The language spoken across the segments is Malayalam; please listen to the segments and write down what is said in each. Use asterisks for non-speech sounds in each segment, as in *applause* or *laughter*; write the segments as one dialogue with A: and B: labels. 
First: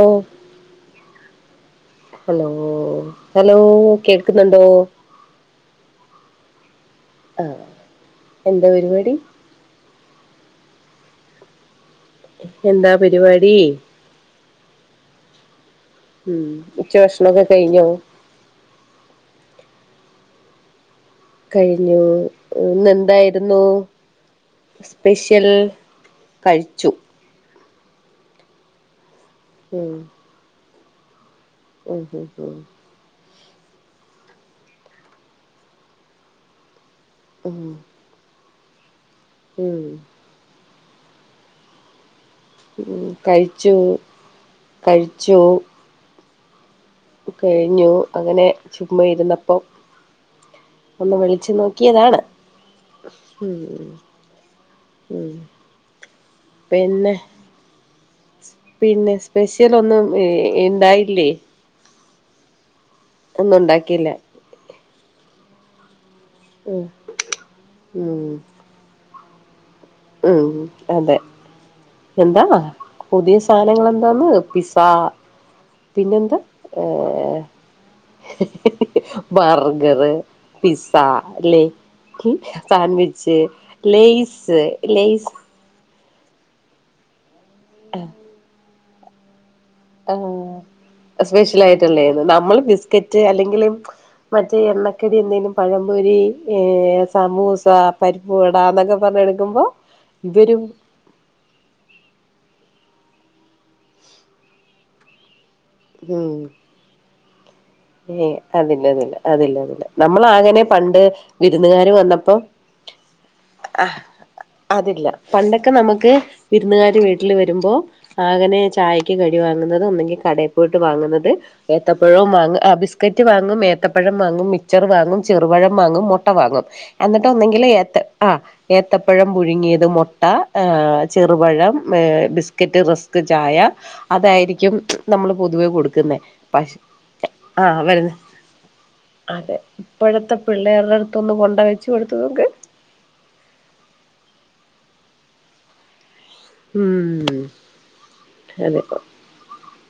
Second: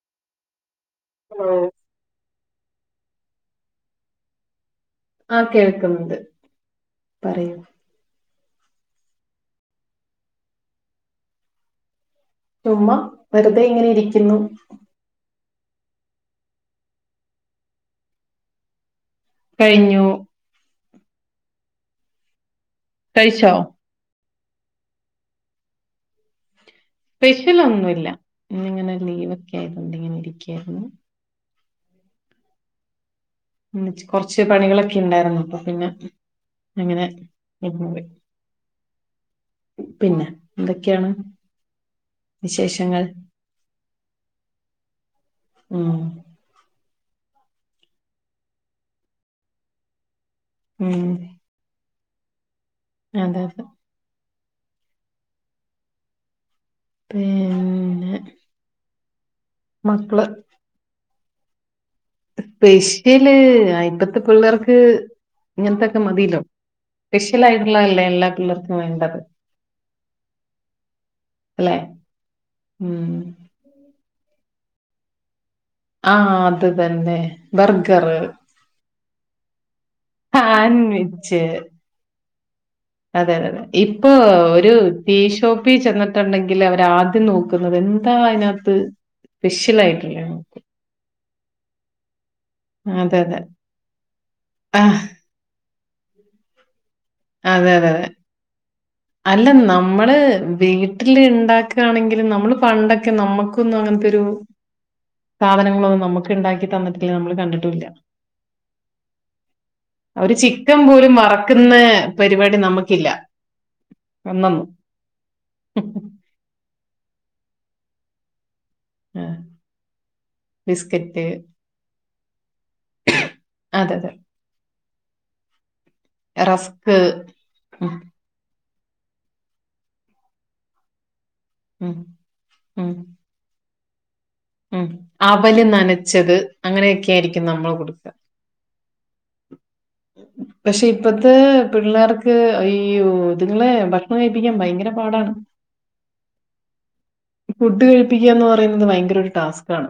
A: ഓ
B: ആ
A: ഹലോ ഹലോ കേൾക്കുന്നുണ്ടോ
B: ആ കേൾക്കുന്ന്ണ്ട്
A: ആ എന്താ പരിപാടി
B: ചുമ്മ
A: എന്താ പരിപാടി
B: വെറുതെ ഇങ്ങനെ ഇരിക്കുന്നു
A: ഉം ഉച്ച ഭക്ഷണമൊക്കെ കഴിഞ്ഞോ
B: കഴിഞ്ഞു
A: കഴിഞ്ഞു ഇന്ന്
B: കഴിച്ചോ
A: എന്തായിരുന്നു സ്പെഷ്യൽ കഴിച്ചു
B: സ്പെഷ്യൽ ഒന്നുംഇല്ല ഇന്നിങ്ങനെ ലീവ ആതൊണ്ടങ്ങനെ ഇരിക്കുകയായിരുന്നു
A: ഹ്ഹ്ഹ്
B: കൊറച്ച് പണികളൊക്കെ ഉണ്ടായിരുന്നു അപ്പൊ പിന്നെ അങ്ങനെ
A: ഉം
B: *unintelligible*
A: ഉം
B: പിന്നെ എന്തൊ ക്കയാണ
A: ഉം കഴിച്ചു കഴിച്ചു
B: ഉം
A: കഴിഞ്ഞു അങ്ങനെ ചുമ്മാ ഇരുന്നപ്പം
B: ഉം
A: ഒന്ന് വിളിച്ചു നോക്കി ക്കിയതാണ്
B: അതെ
A: ഉം
B: അതെ
A: ഉം പിന്നെ
B: പിന്നെ
A: പിന്നെ സ്പെഷ്യൽ ഒന്നും ഉണ്ടായില്ലേ
B: പേശ് ഏല്
A: ഒന്നും ഉണ്ടാക്കിയില്ല
B: ഇപ്പത്തുപിള്ളേർക്ക് ത് ഇങ്ങനത്തെ മതില്ലോ
A: ഉം
B: സ്പെഷ്യൽ ആയിട്ടുള്ളതല്ലേ എല്ലാ
A: ഉം
B: പിള്ളേർക്കും വേണ്ടത്
A: ഉം അതെ
B: അല്ലെ
A: എന്താ
B: ഉം
A: പുതിയ സാധനങ്ങള് എന്തോന്ന് പിസാ
B: ആ
A: പിന്നെന്താ
B: അത്
A: ഏ
B: തന്നെ ബർഗർ
A: ബർഗറ് പിസ്സ ല്ലേ കി
B: അതെതെ ഇപ്പൊ ഒരു
A: ലേയ്സ്
B: ഈഷോപ്പി ചെന്ന്ട്ട്ണ്ടെങ്കിൽ അവര് ആദ്യം നോ ന്നത് എന്താ അയ്നകത്ത് സ്പെഷ്യലായിട്ടില്ലേ
A: സ്പെഷ്യലായിട്ട്ള്ളേത് മ്മൾ ബിസ്ക്കറ്റ്
B: അതെ
A: അല്ലെങ്കില മറ്റേ
B: ആ,
A: എണ്ണക്കടി എന്തേങ്കിലും പഴം പൊരി ഏ അസ് സമൂസ
B: അതെ അതെ അതെ
A: പരിപ്പുവട അതൊ
B: അല്ല നമ്മള് വീട്ടില് ണ്ടാക്കണെങ്കിലും നമ്മള് പണ്ടൊ ക്ക് നമ്മുക്കൊന്നും അങ്ങൻത്തൊരു സാധനങ്ങളൊന്നും നമ്മുക്ക് ണ്ടാക്കി തന്നിട്ടില്ല നമ്മള് കണ്ട്
A: ഏ അതില്ല അതില്ല അതില്ലതില്ല
B: ഒരു
A: നമ്മളാങ്ങനെ
B: ചിക്കൻ
A: പണ്ട്
B: പോലും വറക്കുന്ന
A: വിരുന്നുകാര് വന്നപ്പോ
B: പരിപാടി നമുക്കില്ല
A: അ
B: ഒന്നൊന്നും
A: അതില്ല പണ്ടൊക്കെ നമുക്ക് വിർന്നുകാ വീട്ടിൽ വരുമ്പോ അങ്ങനെചെ ചായയ്ക്ക് കടി വാങ്ങുന്നത് ഒന്നെങ്കിൽ കടയി പോയിട്ട്
B: ബിസ്ക്കറ്റ്
A: വാങ്ങുന്നത് ഏത്തപ്പയോം വാ ആ ബിസ്ക്കറ്റ് വാങ്ങും
B: അതെ അതെ
A: ഏത്തപ്പഴം വാങ്ങും മിക്ക ച്ചർ വാങ്ങു ചെറുപഴം വാങ്ങും മുട്ട വാങ്ങും
B: റസ്ക്
A: എന്നിട്ട് ഒന്നെങ്കിലിൽ
B: ഉം,
A: ഏത്ത ആ ഏത്തപ്പഴം പുഴുങ്ങിയത്, മൊട്ട അ ചെറുപഴം,
B: ഉം,
A: ബിസ്ക്കറ്റ്,
B: ഉം,
A: റസ്ക്, ചായ അതായിരിക്കും
B: ഉം.
A: നമ്മൾ
B: അവല്
A: പൊതുവേ കൊടുക്കുന്നെ
B: നനച്ചത്
A: പക്ഷ
B: അങ്ങനെയൊക്കെ ആയിരിക്കും നമ്മൾ കൊടുക്ക
A: അതെ ഇപ്പോഴത്തെ
B: പക്ഷെ
A: പിള്ളേരുടെ
B: ഇപ്പത്തെ
A: അടുത്തൊന്ന് കൊണ്ട വെച്ച് കൊടുത്ത്
B: പിള്ളേർക്ക്
A: നോക്ക്
B: അയ്യോ ഇതുങ്ങളെ ഭക്ഷണം കഴിപ്പിക്കാൻ ഭയ ങ്കര പാടാണ്
A: ഉം
B: ഫുഡ് കഴിപ്പിക്കുകന്ന്
A: അതെ
B: പറയുന്നത് ഭയങ്കരൊരു സ്കാണ്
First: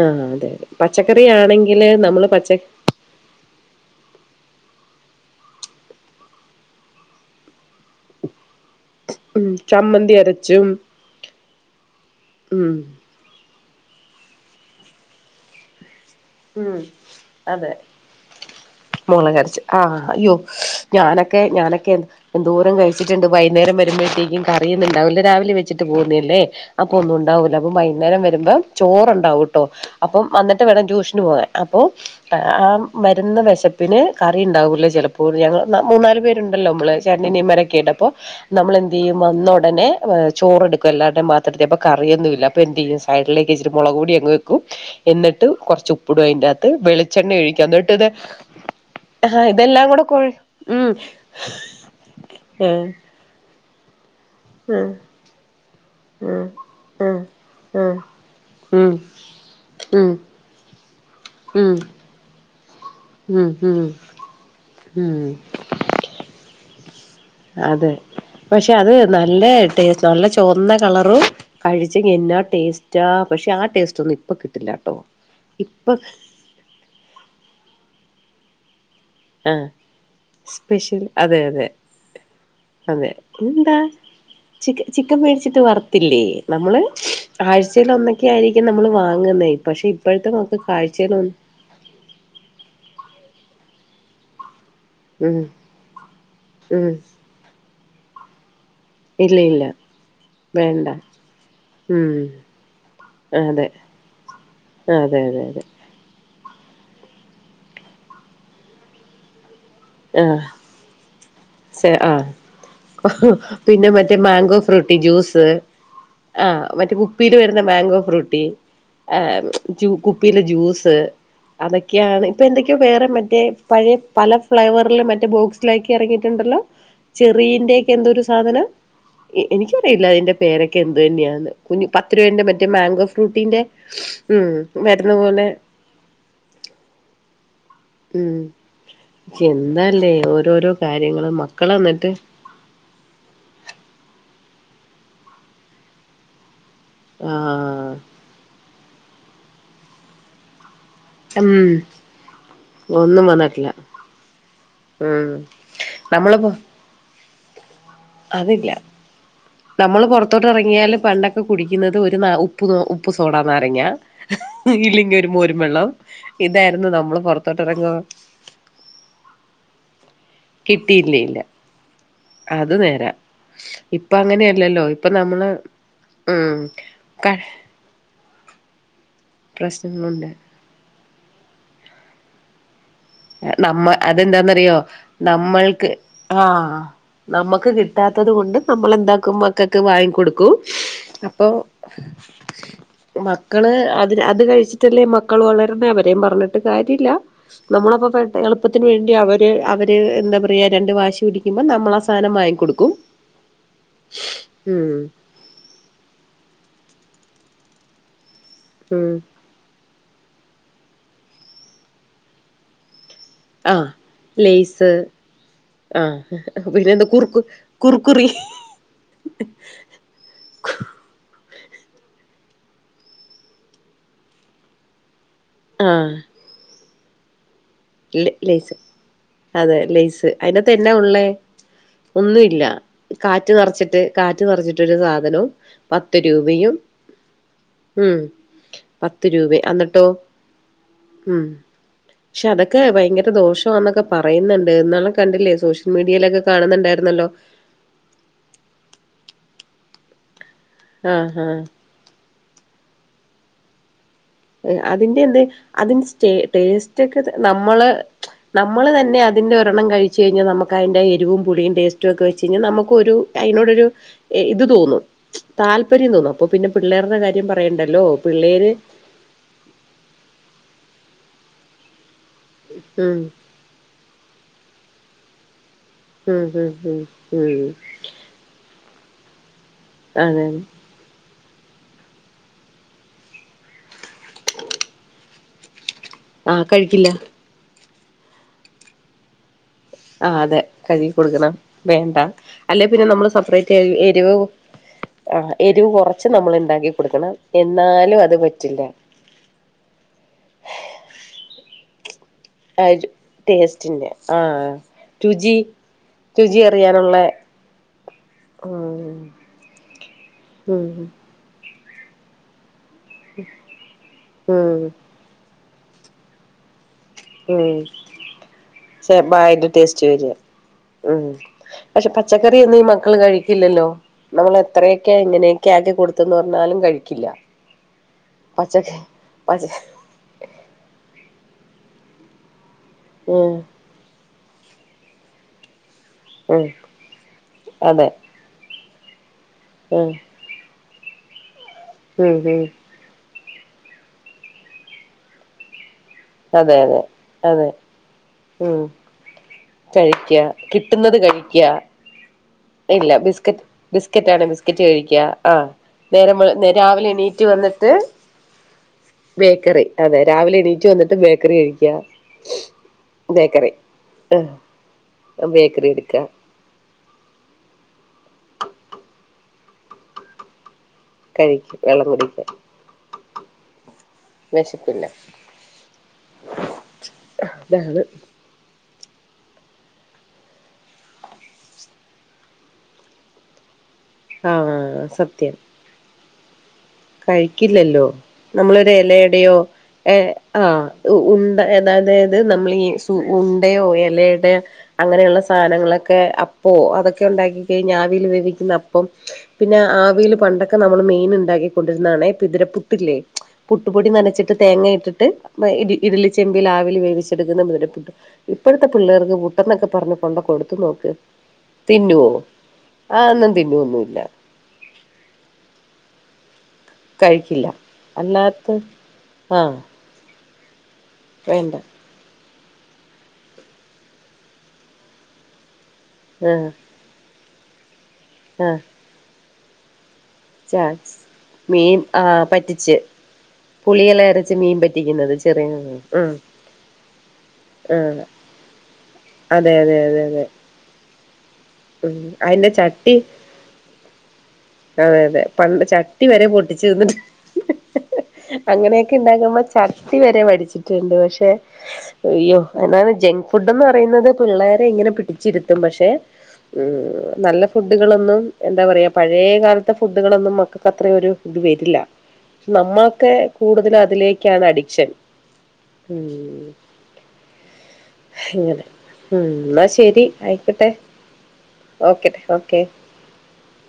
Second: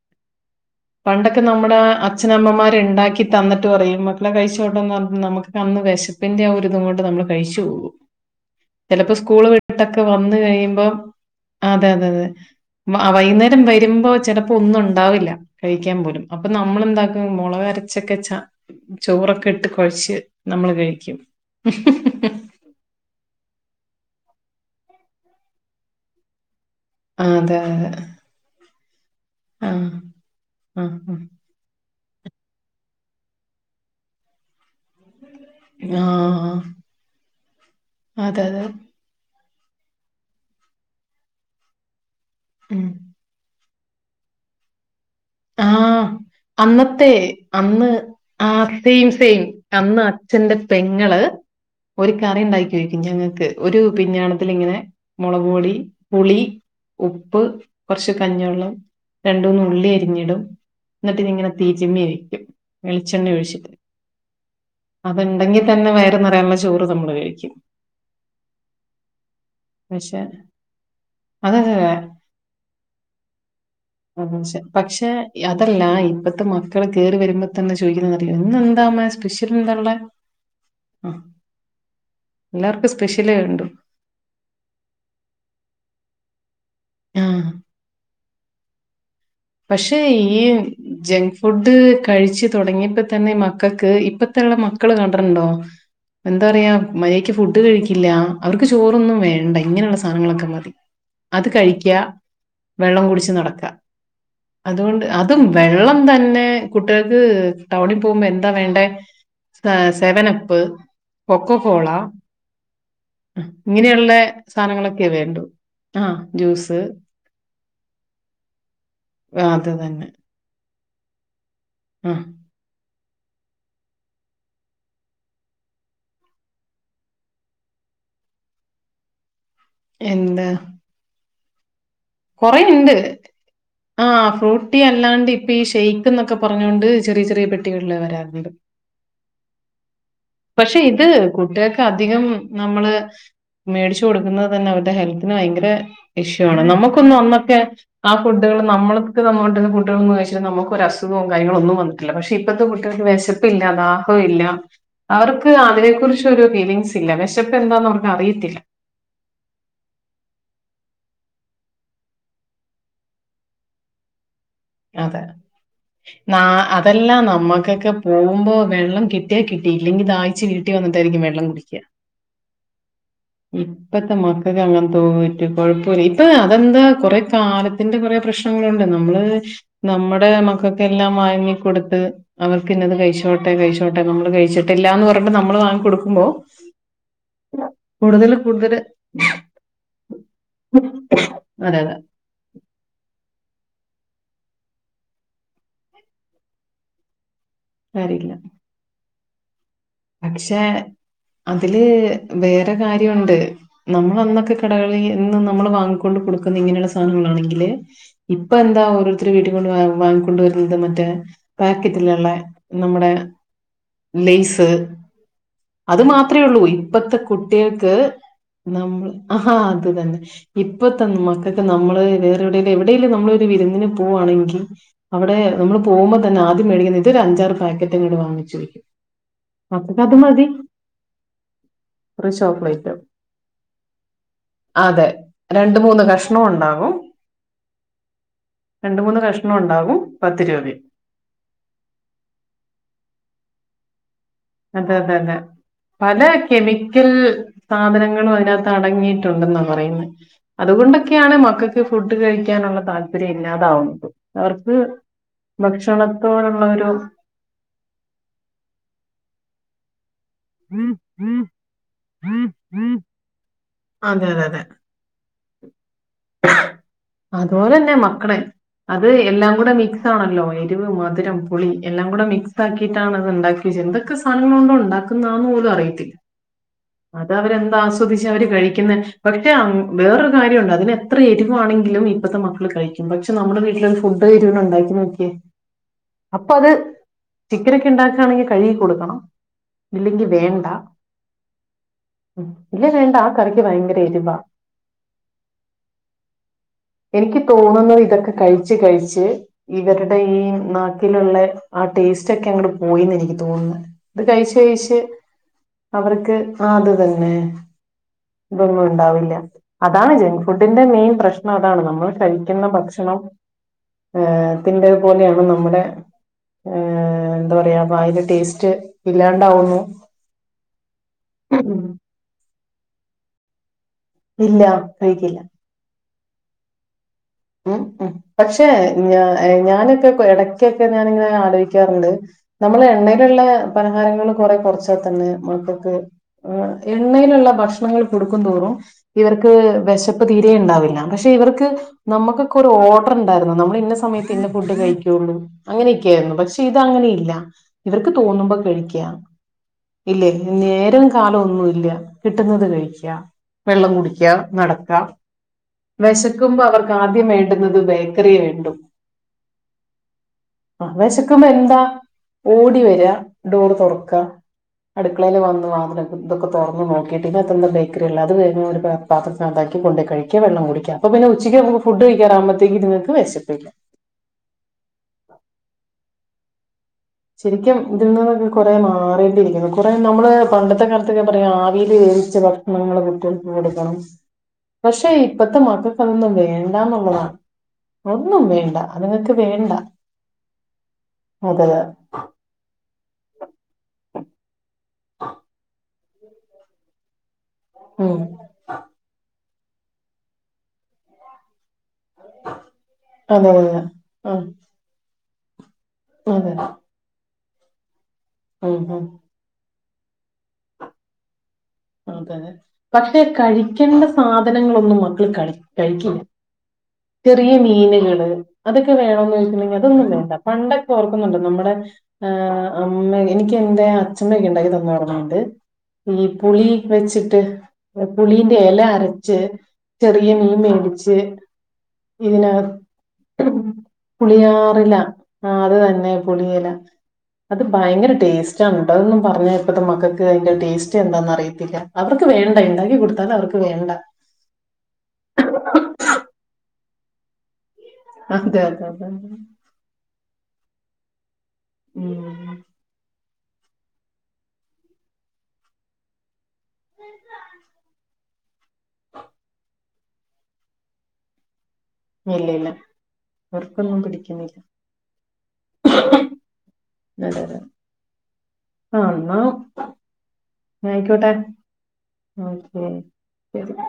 A: ആഹ് അതെ അതെ പച്ചക്കറി
B: പണ്ടൊക്കെ നമ്മുടെ
A: ആണെങ്കില് നമ്മള് പച്ച
B: അച്ഛനമ്മമാരുണ്ടാക്കി തന്നിട്ട് പറയും മക്കളെ കഴിച്ചോട്ടന്നർ നമുക്ക് കന്ന് വിശപ്പിന്റെ ആ ഒരുരിതം കൊണ്ട് നമ്മൾ കഴിച്ചു പോകും ചിലപ്പോ
A: ഉം
B: സ്കൂള് വിട്ടൊക്കെ
A: ചമ്മന്തി
B: വന്ന്
A: അരച്ചും
B: കഴിയുമ്പം അതെ അതെ അതെ
A: ഉം
B: വൈകുന്നേരം വരുമ്പോ ചിലപ്പോ ഒന്നും ഉണ്ടാവില്ല കഴിക്കാൻ പോലും അപ്പൊ
A: ഉം
B: നമ്മൾെന്താക്കും മുളക്കൊക്കെ
A: അതെ
B: അരച്ച് ചോറൊക്കെ
A: മുളകരച്ച്
B: ഇട്ട്
A: ആഹ്
B: കുഴച്ച്
A: അയ്യോ
B: നമ്മള് കഴിക്കും
A: വെച്ചിട്ടുണ്ട് വൈകുന്നേരം വരുമ്പോഴത്തേക്കും കറിയുന്നുണ്ടാവില്ല രാവിലെ വച്ചിട്ട് പോകുന്ന അല്ലേ അപ്പോൾ ഒന്നും
B: ആ,
A: ഉണ്ടാവില്ല
B: അതെ
A: അപ്പോൾ വൈകുന്നേരം വരുമ്പോം ചോറ്
B: ആഹ്
A: അപ്പൊ വന്നിട്ട്
B: ആഹ്
A: വേണം ട്യൂഷൻ *unintelligible*
B: ആഹ്
A: വിടാൻ അപ്പോൊ ആ മരുന്ന വിശപ്പിന് കറി ഉണ്ടാവൂലേ ചിലപ്പോൂർ ഞങ്ങൾ മൂന്നാല്
B: ആഹ്
A: പേരുണ്ടല്ലോ നമ്മള് ചണിനീമരൊക്കെ ഇട്ട അപ്പോൊ
B: അതെ അതെ
A: നമ്മൾ എന്ത് ചെയ്യും വന്ന ചോറെടുക്കും എല്ലാരുടെ മാ
B: ഉം
A: *unintelligible* മുളക്കൊടി അങ്ങ് വെക്കും എന്നിട്ട് കുറച്ച്
B: ആഹ്
A: ഉപ്പിടും അതിന്റകത്ത്
B: അന്നത്തെ
A: വെളിച്ചെണ്ണ ഒഴിക്കും
B: അന്ന്
A: എന്നിട്ട് ഇത്
B: ആ സെയിം
A: ആഹാ
B: സെയിം
A: ഇതെല്ലാം
B: അന്ന്
A: കൂടെ കൊഴ
B: അച്ഛന്റെ
A: ഉം
B: പെങ്ങള് ഒരു കറി
A: ഏഹ്
B: ഉണ്ടാക്കോിക്കും ഞങ്ങൾക്ക് ഒരു പിന്നയാണത്തി ഇങ്ങനെ
A: ഉം
B: മുളക്പൊളി പുളി
A: ഉം ഉം
B: ഉപ്പ്
A: ഉം
B: കുറച്ച് കഞ്ഞെള്ളം
A: ഉം
B: രണ്ടൂ ഉള്ളി
A: ഉം
B: പിന്നിടും എന്നിട്ടി ഇങ്ങനെ തീ
A: ഉം
B: ചമ്മിഴക്കും വെളിച്ചെണ്ണി
A: ഉം
B: ഒഴിച്ചിട്ട്
A: ഉം ഉം
B: അത്ണ്ടെങ്കി തന്നെ വയറുനിറയും *inaudible*
A: അതെ പക്ഷെ അത് നല്ല ടേസ്റ്റ്
B: പക്ഷെ
A: നല്ല ചുവന്ന കളറ
B: അതല്ല
A: കഴിച്ചന്ന ടേസ്റ്റ പക്ഷെ *unintelligible* കിട്ടില്ലാട്ടോ
B: പക്ഷെ അതല്ല
A: ഇപ്പൊ
B: ഇപ്പത്തെ മക്കള് കേയറി വരുമ്പോ തന്നെ ചോദിക്കുന്നറിയ ഒ എന്താണ്
A: ആ സ്പെഷ്യൽ അതെ അതെ
B: എല്ലാവർക്കും സ്പെഷ്യലേ ഉണ്ടോ
A: അതെെന്താ ചിക്കൻ മേടിച്ചിട്ട് വറത്ത *inaudible* നമ്മള് ആഴ്ചൽൊന്ന ഒക്ക ആയിരിക്കും നമ്മൾ വാങ്ങ
B: പക്ഷെ ഈ
A: ഒന്ന്
B: ജങ്ക് ഫുഡ് കഴിച്ചു തുടങ്ങിയപ്പോ തന്നെ മ മക്കൾക്ക് ഇപ്പഴത്തുള്ള മ *unintelligible* ക്കൾ മ
A: ഉം
B: കണ്ടിുോ എന്താ പറയാ
A: ഉം
B: മാറിയത്തേക്ക് ഫുഡ് ഇല്ല അവർ നക്ക് ചോറൊന്നും
A: ഇല്ല
B: വേണ്ട
A: ഇല്ല
B: ഇങ്ങനെയുള്ള സാധനങ്ങളൊക്കെ മതി
A: വേണ്ട
B: അത് കഴിക്ക
A: ഉം
B: വെള്ളം കുടിച്ച് നടക്ക
A: അതെ
B: അതുകൊണ്ട്
A: അതെ
B: അതും
A: അതെ അതെ
B: വെള്ളം തന്നെ തന്നെ കുട്ടികൾക്ക് ടൗണിൽ പോകുമ്പോ എന്താ വേണ്ടേ സ സെവനപ്പ് കൊക്കോ കോള
A: ആ പിന്നെ
B: ഇങ്ങനെയുള്ള
A: മറ്റേ മാങ്കോ ഫ്രൂട്ടി
B: സാധനങ്ങളൊക്കെ വേണ്ടു
A: ജ്യൂസ് ആ മറ്റേ കുപ്പിൽ വരുന്ന മാങ്കോ ഫ്രൂട്ടി
B: അത് തന്നെ
A: കുപ്പിയിലെ ജ്യൂസ്
B: ആ
A: അതൊക്കെയാണ് ഇപ്പൊ എന്തൊക്കെയോ വേറെ മറ്റേ പഴയ പല ഫ്ലേവറിൽ മറ്റേ ബോക്സിലാക്കി ഇറക്കിട്ട് ണ്ടല്ലോ ചെറീന്റെക്കെ എന്തോ ഒരു സാധനം എനിക്കറിയില്ല അതിന്റെ പേരൊക്കെ എന്ത് തന്നെയാന്ന് കുഞ്ഞ് പത്ത് രൂപേന്റെ മറ്റേ
B: കൊറെണ്ട്
A: മാങ്കോ ഫ്രൂട്ടീന്റെ
B: ആ
A: ഉം
B: ഫ്രൂട്ടി
A: വരുന്ന
B: അല്ലാണ്ട് ഇപ്പ
A: പോലെ
B: ഈ ഷെയ്ക്ക് എന്നൊക്കെ പറഞ്ഞൊണ്ട് ചെറിയ ചെറിയ പെട്ടികൾ
A: ഉം
B: വരാറുണ്ട്
A: എന്താല്ലേ ഓരോരോ
B: പക്ഷെ ഇത്
A: കാര്യങ്ങള് മക്കള്
B: കുട്ടികൾക്ക്
A: എന്നിട്ട്
B: അധികം നമ്മള് മേടിച്ചു കൊടുക്കുന്നത് അ തന്നെ അവരുടെ ഹെൽത്തിന് ഭയങ്കര ഇഷ്യൂ ആണ് നമുക്ക് അന്നൊക്കെ
A: ആഹ്
B: ആ ഫുഡുകൾ നമ്മൾ കഴിച്ചിട്ട് നമുക്ക് ഒരസുഖവും അുഖവും
A: ഉം
B: കാര്യങ്ങള ഒന്നും വന്നിട്ടില്ല പക്ഷെ ഇപ്പഴത്തെ കുട്ടികക്ക്
A: ഒന്നും
B: വിശപ്പില്ല
A: വന്നിട്ടില്ല
B: ദാഹവും ഇല്ല
A: ഉം
B: അവർക്ക് അതിനെ കുറിച്ച് ഒരു
A: നമ്മളിപ്പോ
B: ഫീലിങ്സ് ഇല്ല വിശപ്പ് എന്താന്ന് അവർക്ക് അറിയത്തില്ല
A: അതില്ല നമ്മള് പുറത്തോട്ട് ഇറങ്ങിയാല് പണ്ടൊക്കെ കുടിക്കുന്നത് ഒരു ന ഉപ്പു ഉപ്പു സോഡാ നാരങ്ങ ഇല്ലെങ്കി
B: അതെ
A: ഒരു മോരും വെള്ളം
B: ന
A: ഇതായിരുന്നു നമ്മള്
B: അതെല്ലാം
A: പുറത്തോട്ട്
B: നമ്മുക്കൊക്കെ
A: ഇറങ്ങുവ
B: പോകുമ്പോ വെള്ളം കിട്ടിയ കിട്ടി ഇല്ലെങ്കിൽ ദാഹിച്ച് ച്ച് വീട്ടി
A: കിട്ടിയില്ലേ
B: വന്നിട്ടായിരിക്കും
A: ഇല്ല
B: വെള്ളം കുടിക്ക
A: അത് നേരാ
B: ഇപ്പത്തെ
A: ഇപ്പൊ
B: മക്കൾക്ക്
A: അങ്ങനെയല്ലല്ലോ
B: അങ്ങനെത്തെ
A: ഇപ്പൊ
B: ഒരു
A: നമ്മള്
B: കൊഴപ്പോം ഇല്ല ഇപ്പ
A: ഉം
B: അതെന്താ കൊറെ
A: ക
B: കാലത്തിന്റെ കൊറെ പ്രശ്ന നങ്ങളുണ്ട് നമ്മള്
A: പ്രശ്നങ്ങളുണ്ട്
B: നമ്മുടെ മക്കക്കൊ ല്ലാം വാങ്ങി കൊടുത്ത് അവർക്ക് ഇന്നത് കഴിച്ചോട്ടെ
A: നമ്മ
B: കഴിച്ചോട്ടെ നമ്മൾ
A: അതെന്താന്നറിയോ
B: കഴിച്ചിട്ടില്ല എന്ന് പറഞ്ഞിട്ട് നമ്മൾ
A: നമ്മൾക്ക്
B: വാങ്ങിക്കൊടുക്കുമ്പോ
A: ആ നമ്മുക്ക്
B: കൂടുതൽ
A: കിട്ടാത്തത് കൊണ്ട്
B: കൂടുതൽ
A: നമ്മൾ എന്താക്കും മക്കൾക്ക് വാങ്ങികൊടുക്കും അപ്പൊ
B: അതെ അതെ
A: മക്കള് അത് അത് കഴിച്ചിട്ടല്ലേ മക്കൾ വളരുന്ന അവരേയും പറഞ്ഞിട്ട് കാര്യമില്ല നമ്മളപ്പോ
B: കാര്യമില്ല.
A: പോയിട് എളുപ്പത്തിന് വേണ്ടി അവര് അവര
B: പക്ഷെ അതില്
A: സാധനം
B: വേറെ
A: വാങ്ങിക്കൊടുക്കും
B: കാര്യവൊണ്ട് നമ്മൾ അന്നൊക്കെ കടകളീ
A: ഉം
B: ന്ന് നമ്മൾ വാങ്ങിക്കൊണ്ട് കൊടുക്കുന്ന ഇങ്ങനെയുള്ള സാ സാധനങ്ങളാണെങ്കില് ഇപ്പൊ എന്താ
A: ഉം
B: ഒരോരുത്തര് വീട്ടി കൊണ്ട് വാ വാങ് കൊണ്ടുവരുന്നത് മറ്റേ പാക്കറ്റിലുള്ള നമ്മുടെ
A: ആ
B: ലേസ്
A: ലെയ്സ്
B: അത് മാത്രേ
A: ആഹ്
B: ഉള്ളൂ
A: പിന്നെന്താ
B: ഇപ്പത്തെ
A: കുറുക്കു
B: കുട്ടിയെക്ക്
A: കുറുക്കുറി
B: നമ്മൾ ആ അത് തന്നെ ഇപ്പത്തെ മക് ക്കക്ക് നമ്മള് വേറെവിടെലും എവിടെങ്കിലും നമ്മള് ഒരു വിരുന്നിന് പോവാണെങ്കി അവിടെ നമ്മള്
A: ആഹ്
B: പോകുമ്പോ തന്നെ ആദ്യം മേടിക്കുന്ന ഇത് ഇതൊരു അഞ്ചാറ് പായ്ക്ക റ്റ് ങ്ങട് വാങ്ങിച്ച്
A: ലെയ്സ്
B: വെക്കും
A: അതെ
B: മക്കൾക്ക് അത്
A: ലൈസ്
B: മതി
A: അതിനകത്തെന്നാ ഉള്ളേ
B: ഒരു
A: ഒന്നും ഇല്ല
B: ചോക്ലേറ്റ്
A: കാറ്റ് നിറച്ചിട്ട് കാറ്റ് നിറച്ചിട്ടൊരു
B: അതെ
A: സാധനവും
B: രണ്ട് മൂന്ന്
A: പത്ത്
B: കഷ്ണം
A: രൂപയും
B: ഉണ്ടാകും
A: ഉം
B: രണ്ട് മൂന്ന്
A: പത്ത്
B: കഷ്ണം
A: രൂപയും
B: ഉണ്ടാകും
A: അന്നിട്ടോ
B: പത്ത് രൂപയും
A: ഉം പക്ഷെ അതൊക് ക്കെ ഭയങ്കര ദോഷവാന്നൊക്കെ
B: അതെ അതെ അതെ പല
A: മീഡിയയിലൊക്കെ
B: കെമിക്കൽ
A: കാണുന്നുണ്ടായിരുന്നല്ലോ
B: സാധനങ്ങളും അതിനകത്ത് അടങ്ങിയിട്ടുണ്ടെന്നാ പറയുന്നെ അതുകൊണ്ടൊക്കെയാണ്
A: ആഹ് ആഹ്
B: മക്കക്ക് ഫുഡ് കഴിക്ക് ക്കാനുള്ള താല്പര്യം ഇല്ലാതാവുന്നത് അവർക്ക്
A: അതിന്റെ എന്ത് അതി
B: ഭക്ഷണത്തോടുള്ള ഒരു
A: ടേസ്റ്റ് ഒക്കെ നമ്മള് നമ്മള് തന്നെ അത് തിന്റെ ഒരെണ്ണം കഴിച്ച ച്ച് കഴിഞ്ഞാ നമുക്ക്‌ അയിന്റെ എരിവും പുളിയും ടേസ്റ്റുവൊക്കെ വെച്ച് കഴിഞ്ഞാ നമുക്കു ഒരു അതിനോടൊരു
B: അതെ അതെ
A: എയ്
B: അതെ
A: ഇത് തോന്നും താല്പര്യം തോന്നും അപ്പൊ പിന്നെ പിള്ളേരുടെ കാര്യം
B: അതുപോലെ
A: പറയെണ്ടല്ലോ പിള്ളേര്
B: കുടെ മിക്സ് ആണല്ലോ എരിവ് മധുരം പുളി എല്ലാം കൂടെ മിക്സ്
A: ഉം
B: ക്സാക്കിട്ടാണല്ലോ ണ്ടാക്കിവേച്ച് എന്തൊക്കെ സാധനങ്ങളോണ്ടാ ഉണ്ടാക്കുന്ന *unintelligible* തി
A: ഉം ഉം ഉം ഉം
B: അത്അവരെന്താസ്വദിച്ചാ അവര് കഴിക്കുന്നെ പക്ഷെ അ വേറൊരു
A: അതെ
B: കാര്യണ്ട് അതിനെത്ര എര് ങ്കിലും ഇപ്പത്തെ മക്കള് കഴിക്കും പക്ഷെ നമ്മുടെ വീട്ടിലത് *unintelligible* ഉണ്ടാക്കി നോക്കിയേ
A: ആ
B: അപ്പൊ അത്
A: കഴിക്കില്ല
B: ചിക്കന് ണ്ടാക്കാനെങ്ങി കഴുകി കൊടുക്കണം
A: ആ
B: ഇല്ലെങ്കിൽ
A: അതെ
B: വേണ്ട
A: കഴുകി കൊടുക്കണം വേണ്ട അല്ലെ
B: ഇല്ലേ
A: പിന്നെ
B: വേണ്ട ആ
A: നമ്മള്
B: കറിക്ക്
A: സെപ്പറേറ്റ്
B: ഭയങ്കര
A: എരിവ്
B: എരിവാ
A: ആ എരിവ് കുറച്ച് നമ്മൾ ഉണ്ടാക്കി കൊടുക്കണം
B: എനിക്ക് തോന്നുന്നത്
A: എന്നാലും
B: ഇതൊക്കെ
A: അത്
B: കഴിച്ച്
A: പറ്റില്ല
B: കഴിച്ച് ഇവരുടെ ഈ നാട്ടിലുള്ളെ ആ *unintelligible* ക്കെ അങ്ങട്ട് പോയിന്ന് എനിക്ക് തോന്ന്ന്നേ
A: ടേസ്റ്റിന്റെ
B: ഇത് കഴിച്ച്
A: ആഹ്
B: കഴിച്ച്
A: രുചി
B: അവർക്ക്
A: രുചി
B: ആ അത്
A: അറിയാനുള്ള
B: തന്നെ ഇതൊന്നും
A: ഉം
B: ഉണ്ടാവില്ല താ ജംഗ് ഫുഡിന്റെ
A: ഉം
B: മെയിൻ പ്രശ്നം താണ് നമ്മള് കഴിക്കുന്ന ഭക്ഷ ക്ഷണം
A: ഉം
B: ത്തിന്റെത് പോലെയാണ് ന അതെ
A: മ്മ് ചെ വായിന്റെ
B: ഇല്ലാണ്ടാവുന്നു
A: ടേസ്റ്റ് വര ഉം പക്ഷെ പച്ച ച്ചക്കറി ഒന്നും ഈ മക്കള് കഴിക്കില്ലല്ലോ നമ്മള്
B: ഇല്ല
A: എത്രയൊക്കെ എങ്ങനെയൊക്കെ ആക്കി കൊട് *unintelligible* പറഞ്ഞാലും കഴി
B: മ്മ്-മ്മ് പക്ഷേ ഞ
A: പച്ച
B: ഞാനൊക്കെ എടക്കൊക്കെ ഇങ്ങനെ ആലോയിക്കാറ്ണ്ട് നമ്മള് എണ്ണയില്ള്ളെ
A: ഉം
B: പലഹാരങ്ങളും കൊറെ കൊറച്ച തന്നെ മക്കക്ക് ആ
A: ഉം
B: എണ്ണയിലുള്ള ഭക്ഷണങ്ങള്
A: അതെ
B: കൊടുക്കുന്തോറും ഇവർക്ക് ക്ക്
A: ഉം
B: വെശപ്പ് തീരെ ണ്ടാവില്ല പക്ഷെ ഇവർക്ക്
A: ഉം ഉം
B: നമ്മക്കൊക്കൊര് ഓഡ്റ് ണ്ടാരുന്നു നമ്മള് ഇന്ന സമയത്ത് ഇന്ന ഫുഡ് കഴിക്കോള്ളൂ അങ്ങനെ ക്കെയാര്ന്നു പക്ഷെ
A: അതെ അതെ
B: ഇതങ്ങനെ ഇല്ല
A: അതെ
B: ഇവർക്ക് തോന്നുമ്പോ
A: ഉം
B: കഴിക്കാ ഇല്ലേ
A: കഴിക്ക
B: നേരും
A: കിട്ടുന്നത് കഴിക്ക
B: കാലോന്നൂല്ല്യ.
A: ഇല്ല ബിസ്ക്കറ്റ് ബിസ്കറ്റാണെ ബിസ്ക്കറ്റ്
B: നടക്കുക
A: കഴിക്കാ ആ നേരം വെ നേരം
B: ക്കാദ്യം വേണ്ടുന്നത് ബേക്കറി വേണ്ടൂ
A: ബേക്കറി അതെ രാവിലെ
B: ആ
A: എണീറ്റ് വന്നിട്ട്
B: വെശക്കുമ്പോ
A: ബേക്കറി
B: എന്താ
A: കഴിക്കുക
B: ഓടിവര്യാ
A: ബേക്കറി
B: ഡോറ് തൊറക്കാ
A: ആഹ്
B: അടുക്കളേല് വന്ന്
A: ബേക്കറി
B: വാതിലൊക്കെ
A: എടുക്കുക
B: ഇതൊക്കെ തൊറന്ന് നോക്കീട്ട് ഇതിനാത്ത്ന്താ ബേ ക്കറിയുള്ളെ അത് വേഗമൊരു പ പാത്രത്തിനകത്താക്കി കൊണ്ടോയി കഴിക്കാ വെള്ളം കുടിക്കാ ഇപ്പോ പിന്നെ ഉച്ചയ്ക്ക്
A: കഴിക്കും
B: *unintelligible* ഫുഡ്
A: വെള്ളം കുടിക്കുക
B: കഴിക്കാറാകുമ്പോത്തേക്ക് ഇത്ങ്ങക്ക് വെശപ്പില്ല
A: വിശപ്പില്ല
B: ശരിക്കും
A: ഇതാണ്
B: ഇതിൽ നിന്നൊക്കെ കൊറേ മാ റേണ്ടിരിക്കുന്നു കൊറേ നമ്മള് പണ്ടത്തെ കാലത്തൊക്കെ പറയും ആവിയില് വേവിച്ച ഭക്ഷണങ്ങള് കുട്ടികൾക്ക് കൊടുക്കണം
A: ആഹ്
B: പക്ഷെ
A: സത്യം
B: ഇപ്പത്തെ മക്കക്കതൊന്നും വേ
A: കഴിക്കില്ലല്ലോ
B: വേണ്ട അതുങ്ങൾക്ക്
A: നമ്മളൊരെലയടയോ
B: വേണ്ട
A: ഏ ആഉ ഉ ഉണ്ട
B: അതെ അതെ
A: *unintelligible* ത് നമ്മള് ഈ സു ഉണ്ടയോ എലയട അങ്ങനെയുള്ള സാനങ്ങളൊക് ക്കെ അപ്പോ അതൊക്കെ ഒണ്ടാക്കി
B: ഉം
A: കയിഞ്ഞാവീല് വേവിക്കുന്ന അപ്പം പിന്നെ ആവീല് പണ്ടൊക്കെ നമ്മള് മീൻ ഇണ്ടാക്കി രുന്നാണേ പ്ത്‌ര പുട്ടില്ലേ
B: അതെ അതെ
A: പുട്ടുപൊടി
B: ആ
A: നനച്ചിട്ട് തേങ്ങ ഇട്ടിട്ട് മയ് ഇഡ് ഇഡലി
B: അതെ
A: ചെമ്പില് ആവീല് വേവിച്ച് എട്ക്ക്ന്ന മുതിര പുട്ട്
B: ഉം
A: ഇപ്പോഴത്തെ
B: ഉം
A: പിള്ളേർക്ക് പുട്ടന്നക്കെ പറഞ്ഞ് കൊണ്ട കൊടുത്തു നോക്ക് തിന്നുവോ
B: അതെ പക്ഷെ
A: അതൊന്നും
B: കഴിക്കേണ്ട
A: തിന്നുവൊന്നുമില്ല
B: സാധനങ്ങളൊന്നും വ ക്കള് കഴി കഴിക്കില്ല ചെറിയ
A: കഴിക്കില്ല
B: മീന്കള്
A: അല്ലാത്ത
B: അതക്കെ വേണോന്ന് *unintelligible*
A: ആഹ്
B: അതൊന്നും വേണ്ട പണ്ടക് പ്പൊ ഓർക്കൊന്നുണ്ട് നമ്മടെ
A: വേണ്ട
B: ആ അമ്മ എനിക്കെന്റെ അച്ഛമ്മയൊക്കെ ഇണ്ടാക്കി തന്ന ഓർക്കണുണ്ട്. പുളി
A: ആഹ്
B: വെച്ചിട്ട് പുളീന്റെ എല
A: ആഹ്
B: അരച്ച് ചെറിയ മീൻ
A: ചാസ്
B: മേടിച്ച്
A: മീൻ ആഹ്
B: ഇതിനക
A: പറ്റിച്ച് പുളിയെല്ലാം അരച്ച് മീൻ
B: പുളിയാറില
A: പറ്റിക്കുന്നത്
B: ആഹ്
A: ചെറിയ
B: അത്
A: മീൻ
B: തന്നെ
A: ആഹ്
B: പുളിയെല അത് ഭയങ്കര
A: ആഹ്
B: ടേസ്റ്റ് ആണ്‌ട്ടോ അതൊന്നും പറഞ്ഞാൽ
A: അതെ
B: ഇപ്പത്തെ
A: അതെ അതെ
B: മക്കക്ക്
A: അതെ
B: അതിന്റെ ടേസ്റ്റ് എന്താന് ഇതില്ല
A: ഉം
B: അവർക്ക് വേണ്ട
A: അതിന്റെ
B: ഇണ്ടാക്കി
A: ചട്ടി
B: കൊടുത്താലും അവർക്ക് വേണ്ട
A: അതെ അതെ പണ്ട് ചട്ടി വരെ പൊട്ടി ച്ച് എന്നിട്ട്
B: അതെ അതെ അതെ
A: അങ്ങനയൊക്കെ
B: അതെ
A: ഇണ്ടാക്ക്കുമ്പം ചട്ടി വരെ വടി ച്ചിട്ടുണ്ട് പക്ഷേ
B: ഉം
A: അയ്യോ എന്നാണ് ജങ്ക്സ് ഫുഡ് എന്ന് പറയുന്നത് പിള്ളേരെ ഇങ്ങനെ പിടിച്ചിരുത്തും. പക്ഷെ ഉം നല്ല ഫുഡ്കളൊന്നും എന്താ പറയാ പഴേ കാലത്ത ഫുഡുകളൊന്നും മക്കക്ക് അത്ര ഒരു ഇത് വര് ഇല്ല
B: ഇല്ല ഇല്ല
A: നമ്മക്കേ കൂടുതല്
B: അവർക്കൊന്നും പിടിക്കുന്നില്ല
A: അതിലേക്കാണ് അഡിക്ഷൻ. മ്
B: അതെ അതെ
A: ഇങ്ങനെ
B: ആ
A: മ്
B: എന്നാ
A: ന്നാ ശരി ആയിക്കട്ടെ
B: ആയിക്കോട്ടെ
A: ഓക്കെട്ടെ ഓക്കെ
B: ശരി